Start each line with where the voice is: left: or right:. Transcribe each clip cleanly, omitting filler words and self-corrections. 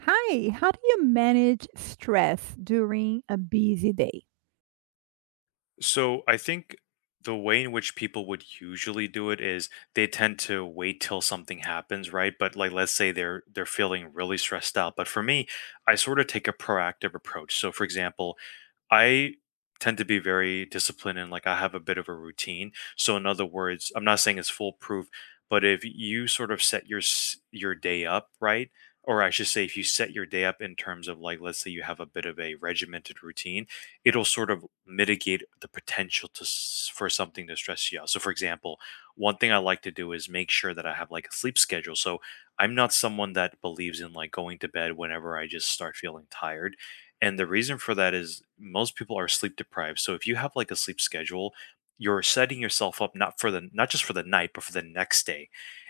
right: Hi, how do you manage stress during a busy day?
left: So I think the way in which people would usually do it is they tend to wait till something happens, right? But like let's say they're feeling really stressed out. But for me, I sort of take a proactive approach. So for example, I tend to be very disciplined and like I have a bit of a routine. So in other words, I'm not saying it's foolproof, but if you sort of set your day up right, or I should say if you set your day up in terms of like let's say you have a bit of a regimented routine, it'll sort of mitigate the potential for something to stress you out. So for example, one thing I like to do is make sure that I have like a sleep schedule. So I'm not someone that believes in like going to bed whenever I just start feeling tired, and the reason for that is most people are sleep deprived. So if you have like a sleep schedule, you're setting yourself up not just for the night, but for the next day.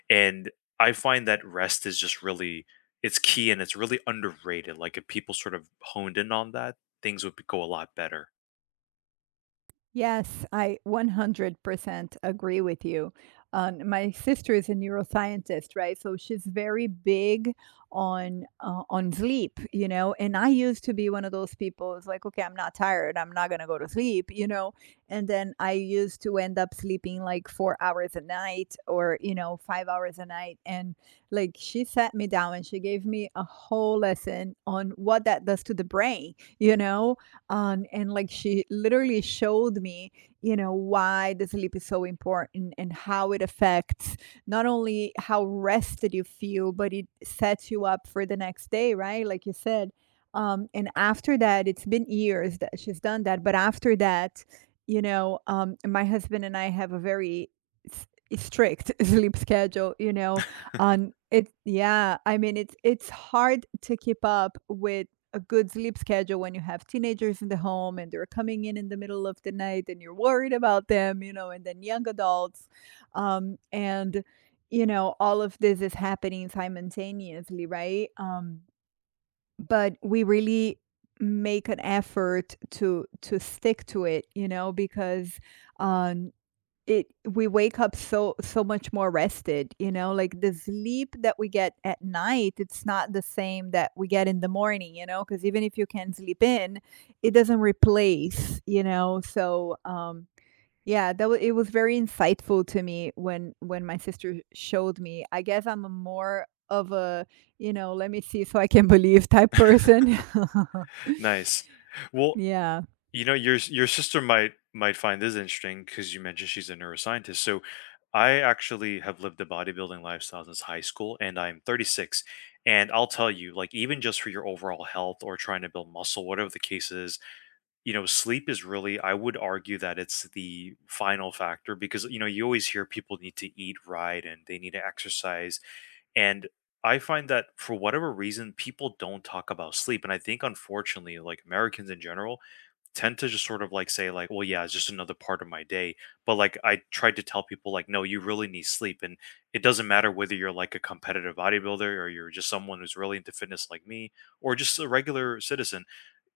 left: And I find that rest is just really, it's key and it's really underrated. Like if people sort of honed in on that, go a lot better.
right: Yes, I 100% agree with you. My sister is a neuroscientist, right? So she's very big on sleep, you know. And I used to be one of those people. It's like, okay, I'm not tired. I'm not gonna go to sleep, you know. And then I used to end up sleeping like 4 hours a night, or you know, 5 hours a night. And like, she sat me down and she gave me a whole lesson on what that does to the brain, you know, and like she literally showed me, you know, why the sleep is so important and how it affects not only how rested you feel, but it sets you up for the next day, right? Like you said. And after that, it's been years that she's done that. But after that, you know, my husband and I have a very s- strict sleep schedule, you know, on it. Yeah, I mean, it's hard to keep up with a good sleep schedule when you have teenagers in the home and they're coming in the middle of the night and you're worried about them, you know, and then young adults. Um, and, you know, all of this is happening simultaneously, right? But we really make an effort to stick to it because um it, we wake up so so much more rested, you know? Like, the sleep that we get at night, it's not the same that we get in the morning, you know, because even if you can sleep in, it doesn't replace, So, yeah, that was it was very insightful to me when my sister showed me. I guess I'm a more of a, you know, "Let me see so I can believe" type person.
left: Nice. Well,
right: Yeah.
left: you know, your sister might find this interesting because you mentioned she's a neuroscientist. So I actually have lived a bodybuilding lifestyle since high school, and I'm 36. And I'll tell you, like even just for your overall health or trying to build muscle, whatever the case is, you know, sleep is really, I would argue that it's the final factor, because, you know, you always hear people need to eat right and they need to exercise. And I find that for whatever reason, people don't talk about sleep. And I think, unfortunately, like Americans in general tend to just sort of like say like, well, yeah, it's just another part of my day, but like I tried to tell people like, no, you really need sleep, and it doesn't matter whether you're like a competitive bodybuilder or you're just someone who's really into fitness like me, or just a regular citizen,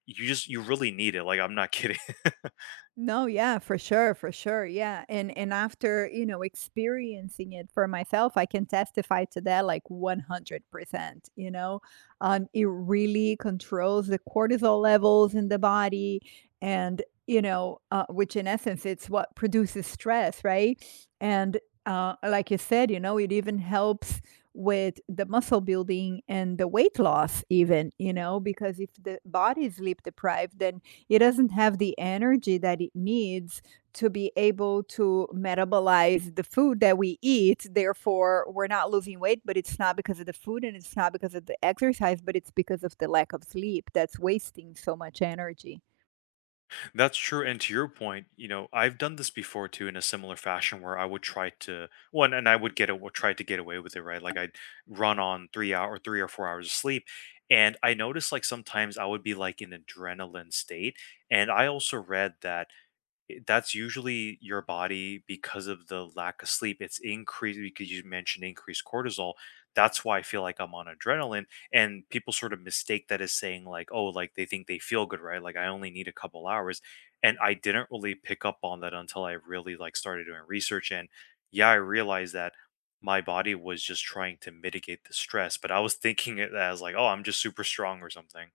left: you really need it, like I'm not kidding.
right: No, yeah, for sure, for sure. Yeah. And after, you know, experiencing it for myself, I can testify to that like 100%, you know. It really controls the cortisol levels in the body and, you know, which in essence it's what produces stress, right? And like you said, you know, it even helps with the muscle building and the weight loss even, you know, because if the body is sleep deprived, then it doesn't have the energy that it needs to be able to metabolize the food that we eat. Therefore, we're not losing weight, but it's not because of the food and it's not because of the exercise, but it's because of the lack of sleep that's wasting so much energy.
left: That's true. And to your point, you know, I've done this before too in a similar fashion where I would try to one, and I would get it, try to get away with it, right? Like I'd run on 3 or 4 hours of sleep. And I noticed like sometimes I would be like in adrenaline state. And I also read that that's usually your body because of the lack of sleep. It's increased because you mentioned increased cortisol. That's why I feel like I'm on adrenaline. And people sort of mistake that as saying, like, oh, like they think they feel good, right? Like I only need a couple hours. And I didn't really pick up on that until I really like started doing research. And yeah, I realized that my body was just trying to mitigate the stress, but I was thinking it as like, oh, I'm just super strong or something.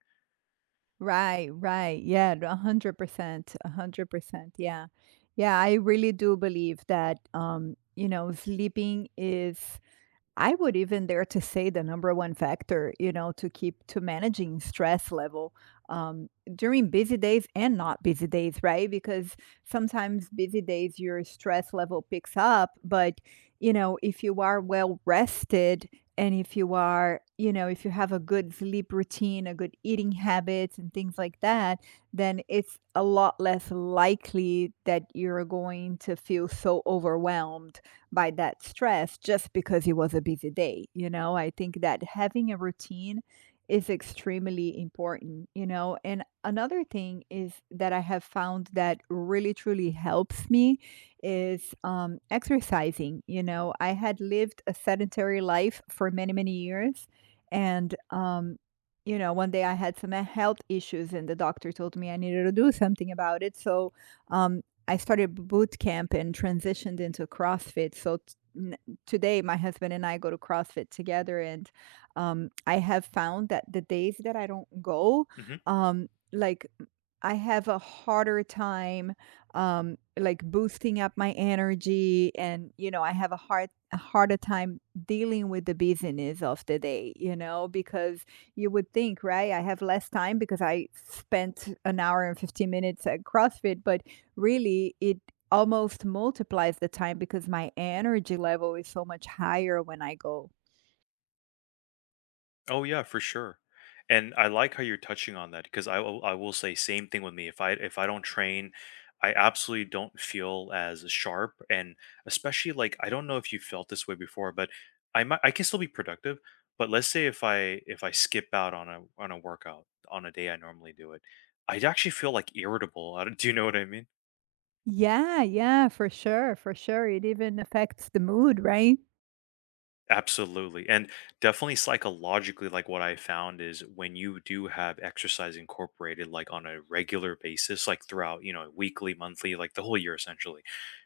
right: Right, right. Yeah, 100%. A 100%. Yeah. Yeah, I really do believe that, you know, sleeping is, I would even dare to say, the number one factor, you know, to keep to managing stress level, um, during busy days and not busy days, right? Because sometimes busy days your stress level picks up, but you know, if you are well rested and if you are, you know, if you have a good sleep routine, a good eating habits and things like that, then it's a lot less likely that you're going to feel so overwhelmed by that stress just because it was a busy day. You know, I think that having a routine is extremely important, you know. And another thing is that I have found that really truly helps me is exercising. You know, I had lived a sedentary life for many, many years. And, um, you know, one day I had some health issues and the doctor told me I needed to do something about it. So, um, I started boot camp and transitioned into CrossFit. So today, my husband and I go to CrossFit together, and I have found that the days that I don't go,
left: Mhm.
right: like I have a harder time, like boosting up my energy, and you know, I have a harder time dealing with the busyness of the day. You know, because you would think, right? I have less time because I spent an hour and 15 minutes at CrossFit, but really it almost multiplies the time because my energy level is so much higher when I go.
left: Oh yeah, for sure. And I like how you're touching on that because I will say same thing with me. If I don't train, I absolutely don't feel as sharp, and especially like I don't know if you felt this way before, but I can still be productive, but let's say if I skip out on a workout on a day I normally do it, I actually feel like irritable. I don't- Do you know what I mean?
right: Yeah, yeah, for sure, for sure. It even affects the mood, right?
left: Absolutely. And definitely psychologically, like what I found is when you do have exercise incorporated, like on a regular basis, like throughout, you know, weekly, monthly, like the whole year essentially,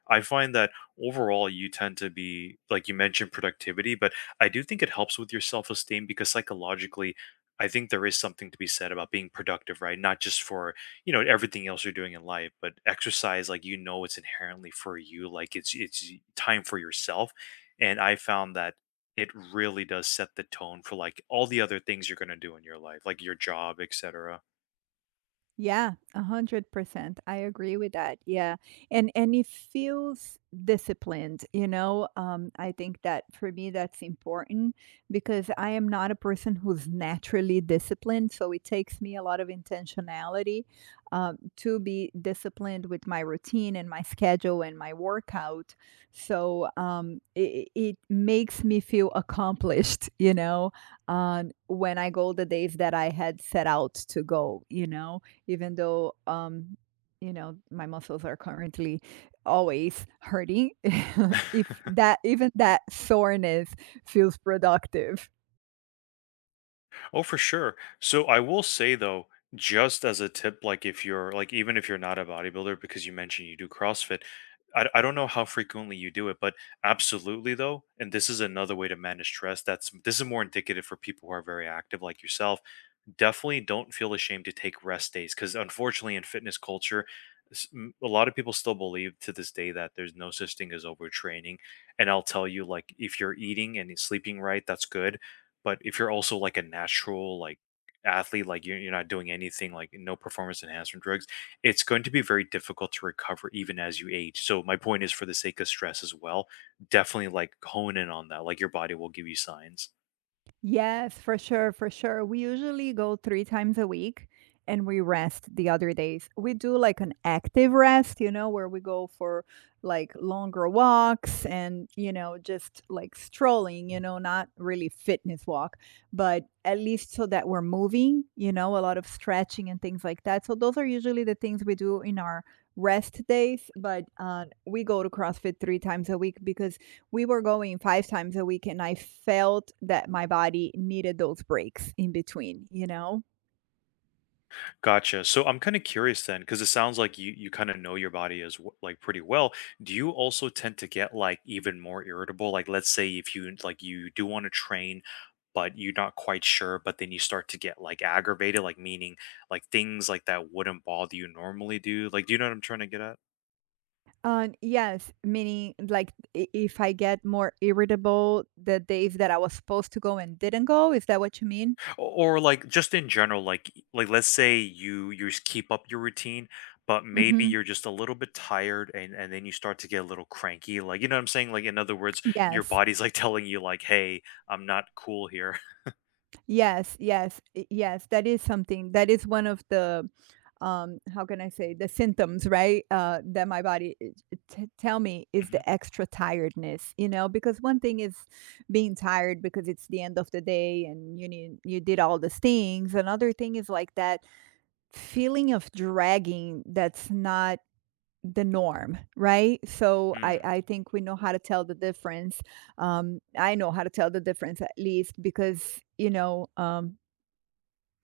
left: I find that overall you tend to be, like you mentioned, productivity, but I do think it helps with your self esteem, because psychologically, I think there is something to be said about being productive, right? Not just for, you know, everything else you're doing in life, but exercise, like you know it's inherently for you, like it's time for yourself. And I found that it really does set the tone for like all the other things you're going to do in your life, like your job, etc.
right: Yeah, 100%. I agree with that. Yeah. And it feels disciplined, you know? I think that for me that's important because I am not a person who's naturally disciplined, so it takes me a lot of intentionality to be disciplined with my routine and my schedule and my workout. So, it makes me feel accomplished, you know, when I go the days that I had set out to go, you know? Even though you know, my muscles are currently always hurting. If that, even that soreness, feels productive.
left: Oh, for sure. So I will say though, just as a tip, like if you're like even if you're not a bodybuilder, because you mentioned you do CrossFit, I don't know how frequently you do it, but absolutely though, and this is another way to manage stress. That's, this is more indicative for people who are very active, like yourself. Definitely don't feel ashamed to take rest days, because unfortunately in fitness culture, a lot of people still believe to this day that there's no such thing as overtraining, and I'll tell you, like if you're eating and sleeping right, that's good, but if you're also like a natural like athlete, like you're not doing anything, like no performance enhancement drugs, it's going to be very difficult to recover even as you age, so my point is for the sake of stress as well, definitely like hone in on that, like your body will give you signs.
right: Yes, for sure, for sure. We usually go 3 times a week and we rest the other days. We do like an active rest, you know, where we go for like longer walks and, you know, just like strolling, you know, not really fitness walk, but at least so that we're moving, you know, a lot of stretching and things like that. So those are usually the things we do in our rest days, but we go to CrossFit 3 times a week because we were going 5 times a week and I felt that my body needed those breaks in between, you know.
left: Gotcha. So I'm kind of curious then, because it sounds like you kind of know your body as like pretty well. Do you also tend to get like even more irritable? Like, let's say if you like you do want to train, but you're not quite sure, but then you start to get like aggravated, like meaning like things like that wouldn't bother you normally. Do, like, do you know what I'm trying to get at?
right: Yes, meaning like, if I get more irritable the days that I was supposed to go and didn't go, is that what you mean?
left: Or, like just in general, like let's say you just keep up your routine, but maybe
right: hmm
left: you're just a little bit tired, and then you start to get a little cranky, like you know what I'm saying, like in other words your
right: yes.
left: body's like telling you like, hey, I'm not cool here.
right: Yes, yes, I yes, that is something that is one of the, how can I say, the symptoms, right? That my body I t tell me is the
left: Mhm.
right: extra tiredness, you know, because one thing is being tired because it's the end of the day and you need you did all these things. Another thing is like that feeling of dragging that's not the norm, right? So I
left: Mm,
right: I think we know how to tell the difference. I know how to tell the difference at least because, you know, um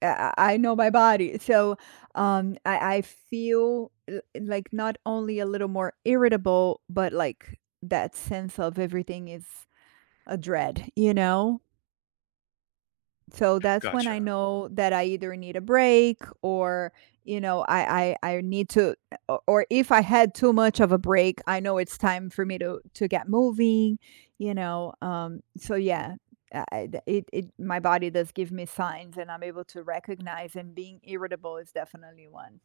right: I know my body. So, I feel like not only a little more irritable, but like that sense of everything is a dread, you know? So that's when I
left: gotcha.
right: know that I either need a break you know, I need to o or if I had too much of a break, I know it's time for me to get moving, you know, so yeah, I d it it my body does give me signs and I'm able to recognize, and being irritable is definitely one.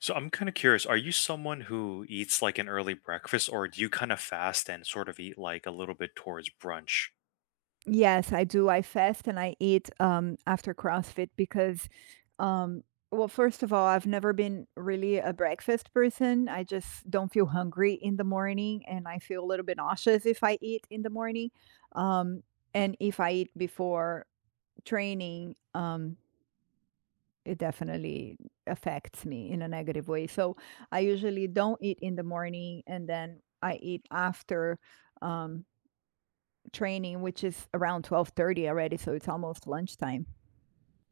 left: So I'm kind of curious, are you someone who eats like an early breakfast, or do you kind of fast and sort of eat like a little bit towards brunch?
right: Yes, I do. I fast and I eat after CrossFit because, um, well, first of all, I've never been really a breakfast person. I just don't feel hungry in the morning and I feel a little bit nauseous if I eat in the morning. Um, and if I eat before training, it definitely affects me in a negative way. So I usually don't eat in the morning and then I eat after. Um, training, which is around 12:30 already, so it's almost lunchtime.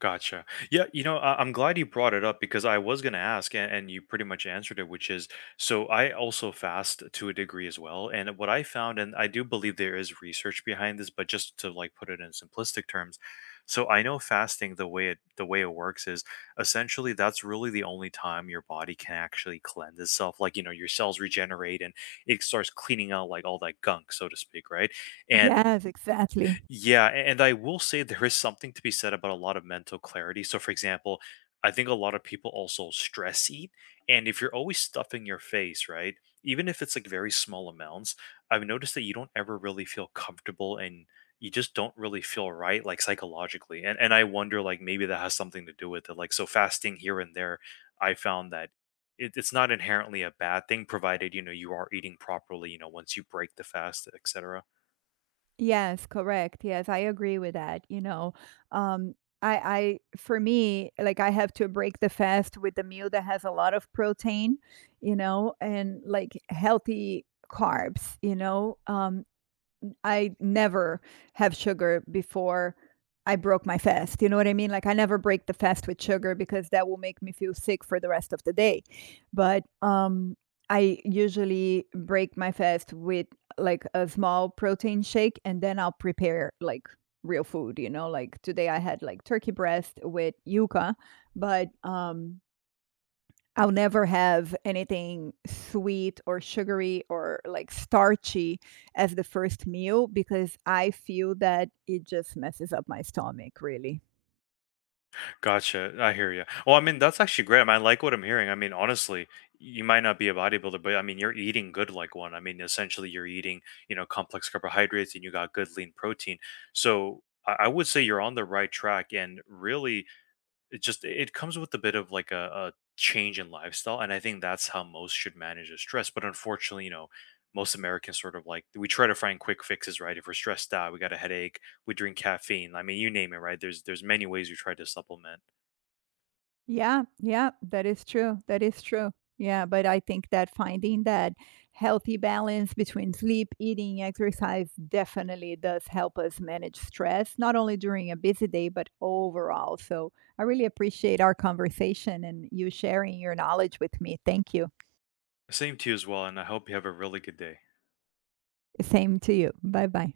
left: Gotcha. Yeah, you know, I'm glad you brought it up, because I was going to ask, and you pretty much answered it, which is, so I also fast to a degree as well. And what I found, and I do believe there is research behind this, but just to like put it in simplistic terms, so I know fasting, the way it works is essentially that's really the only time your body can actually cleanse itself. Like you know, your cells regenerate and it starts cleaning out like all that gunk, so to speak, right? And
right: Yes, exactly.
left: yeah, and I will say there is something to be said about a lot of mental clarity. So, for example, I think a lot of people also stress eat. And if you're always stuffing your face, right, even if it's like very small amounts, I've noticed that you don't ever really feel comfortable, and you just don't really feel right, like psychologically. And I wonder, like, maybe that has something to do with it. Like, so fasting here and there, I found that it's not inherently a bad thing, provided, you know, you are eating properly, you know, once you break the fast, etc.
right: Yes, correct. Yes, I agree with that, you know. Um, I, for me, like I have to break the fast with the meal that has a lot of protein, you know, and like healthy carbs, you know. I never have sugar before I broke my fast. You know what I mean? Like I never break the fast with sugar because that will make me feel sick for the rest of the day. But I usually break my fast with like a small protein shake and then I'll prepare like real food, you know, like today I had like turkey breast with yuca, but I'll never have anything sweet or sugary or like starchy as the first meal because I feel that it just messes up my stomach, really.
left: Gotcha. I hear you. Well, I mean, that's actually great. I mean, I like what I'm hearing. I mean, honestly, you might not be a bodybuilder, but I mean, you're eating good like one. I mean, essentially, you're eating, you know, complex carbohydrates, and you got good lean protein. So I would say you're on the right track. And really, it comes with a bit of like a change in lifestyle. And I think that's how most should manage their stress. But unfortunately, you know, most Americans sort of like, we try to find quick fixes, right? If we're stressed out, we got a headache, we drink caffeine. I mean, you name it, right? There's many ways we try to supplement.
right: Yeah, yeah, that is true. That is true. Yeah, but I think that finding that healthy balance between sleep, eating, exercise definitely does help us manage stress, not only during a busy day, but overall. So I really appreciate our conversation and you sharing your knowledge with me. Thank you.
left: Same to you as well, and I hope you have a really good day.
right: Same to you. Bye bye.